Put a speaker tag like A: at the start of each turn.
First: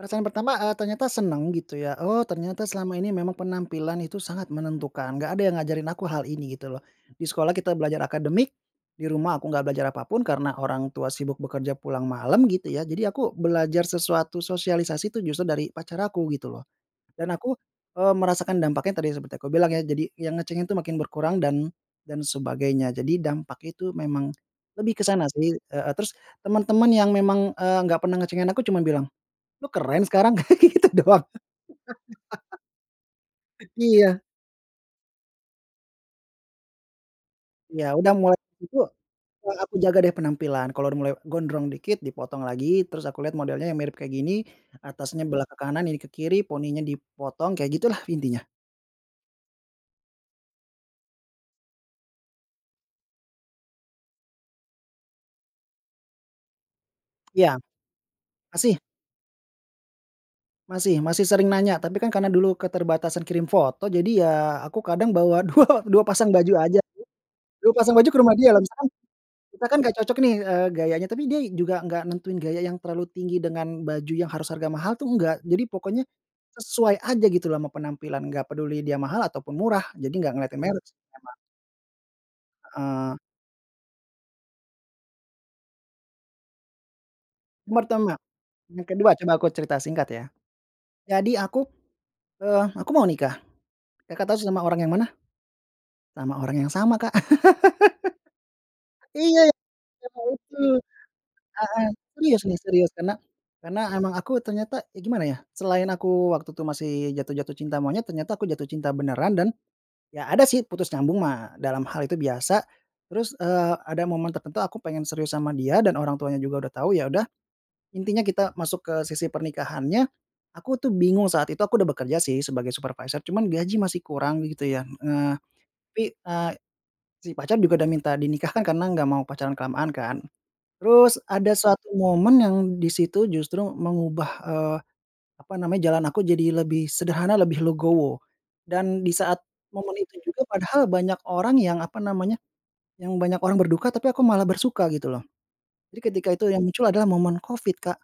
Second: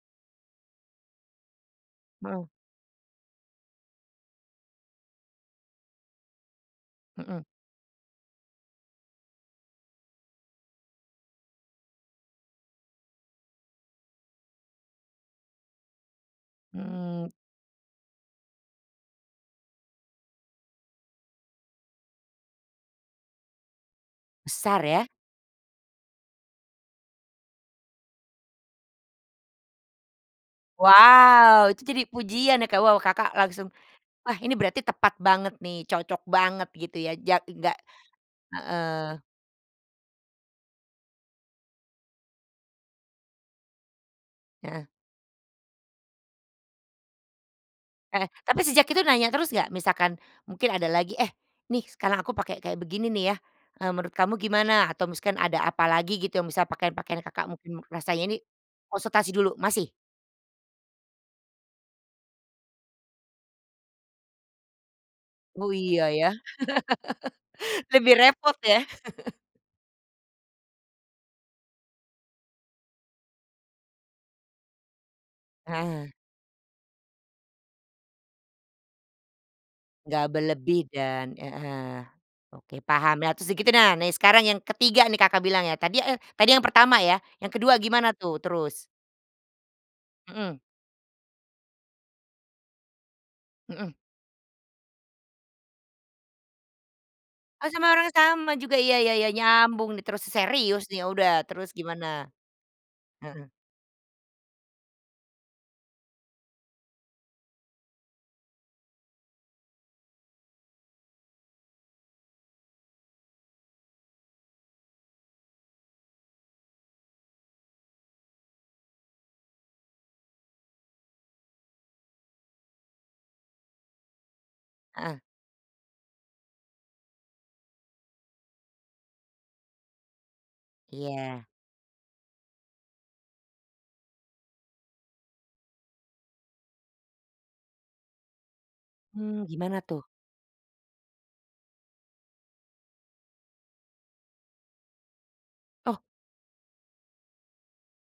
A: Rasa yang pertama, eee, ternyata senang gitu ya oh
B: Mhm.
A: ternyata selama ini memang penampilan itu sangat menentukan gak ada yang ngajarin aku hal ini gitu loh, di
B: Mhm.
A: sekolah kita belajar akademik, di rumah aku gak belajar apa pun karena orang tua sibuk bekerja pulang malam gitu ya jadi aku belajar sesuatu sosialisasi itu justru dari pacar aku gitu loh, dan
B: Mmm.
A: aku, eee, merasakan dampaknya tadi seperti aku bilang ya jadi yang ngecengin itu makin berkurang dan dan sebagainya jadi dampak itu memang,
B: Besar
A: lebih ke
B: ya.
A: sana sih, heeh, terus teman-teman yang memang, eee, enggak pernah ngecengin aku cuman bilang, "Lu keren sekarang" kayak gitu doang.
B: Wow itu jadi pujian ya Kak wow Kakak langsung,
A: Iya.
B: wah ini berarti tepat banget nih cocok banget gitu ya jadi gak,
A: Iya udah mulai itu,
B: heeh.
A: yang aku jaga dari penampilan kalau udah mulai gondrong dikit dipotong lagi terus aku lihat modelnya yang mirip kayak gini,
B: Heeh.
A: atasnya belah ke kanan ini ke kiri poninya dipotong kayak gitulah
B: Heeh,
A: intinya.
B: tapi sejak itu nanya terus gak? Misalkan, mungkin ada lagi, eh, nih sekarang aku pakai kayak begini nih ya, eee, menurut kamu gimana atau misalkan ada apalagi gitu yang bisa pakaian-pakaian Kakak
A: Iya,
B: mungkin rasanya ini,
A: masih.
B: konsultasi dulu masih?
A: Masih masih sering nanya tapi kan karena dulu keterbatasan kirim foto jadi ya aku kadang bawa
B: Oh
A: 2, 2
B: iya ya
A: pasang baju aja, 2 pasang baju
B: lebih
A: ke rumah
B: repot
A: dia lah
B: ya.
A: misalkan, kita kan gak cocok nih, eee, gayanya tapi dia juga nggak nentuin gaya yang terlalu tinggi dengan baju yang harus harga mahal tuh enggak jadi pokoknya,
B: Heeh.
A: sesuai aja gitu loh ama penampilan gak peduli dia mahal ataupun murah jadi
B: Nggak
A: gak ngelihatin
B: berlebih
A: merek sih
B: dan,
A: emang.
B: heeh, oke
A: Heeh.
B: paham tuh segitu nah nah sekarang yang ketiga nih Kakak bilang ya tadi, eh, tadi yang pertama ya yang kedua gimana
A: Pertama,
B: tuh terus?
A: yang kedua coba aku cerita singkat ya,
B: Mhm.
A: jadi aku, eee, aku mau nikah,
B: Mhm.
A: Kakak tahu sama orang yang mana. Sama orang yang sama Kak,
B: Oh sama orang yang sama juga iya iya iya
A: iya karena
B: nyambung nih terus
A: itu, heeh,
B: serius nih ya udah terus gimana?
A: serius nih serius karena
B: Heeh.
A: karena emang aku ternyata ya gimana ya selain aku waktu itu masih jatuh jatuh cinta monyet ternyata aku jatuh cinta beneran dan, ya ada sih putus nyambung mah dalam hal itu biasa, terus, eee, ada momen tertentu aku pengen serius sama dia dan orang tuanya juga udah tahu ya udah, intinya kita masuk ke sisi pernikahannya, aku tuh bingung saat itu aku udah bekerja sih sebagai supervisor cuman gaji masih kurang gitu ya,
B: Heeh.
A: heeh, tapi, eee, si pacar juga udah minta dinikahkan karena gak mau pacaran kelamaan kan, terus
B: Iya.
A: ada suatu momen yang di situ justru mengubah, eee, apa namanya jalan aku jadi lebih sederhana lebih legowo, dan di saat
B: Mmm, gimana
A: momen
B: tuh?
A: itu juga padahal banyak orang yang apa namanya, yang banyak orang berduka tapi aku malah bersuka gitu loh,
B: Oh.
A: jadi ketika itu yang muncul adalah momen Covid, Kak.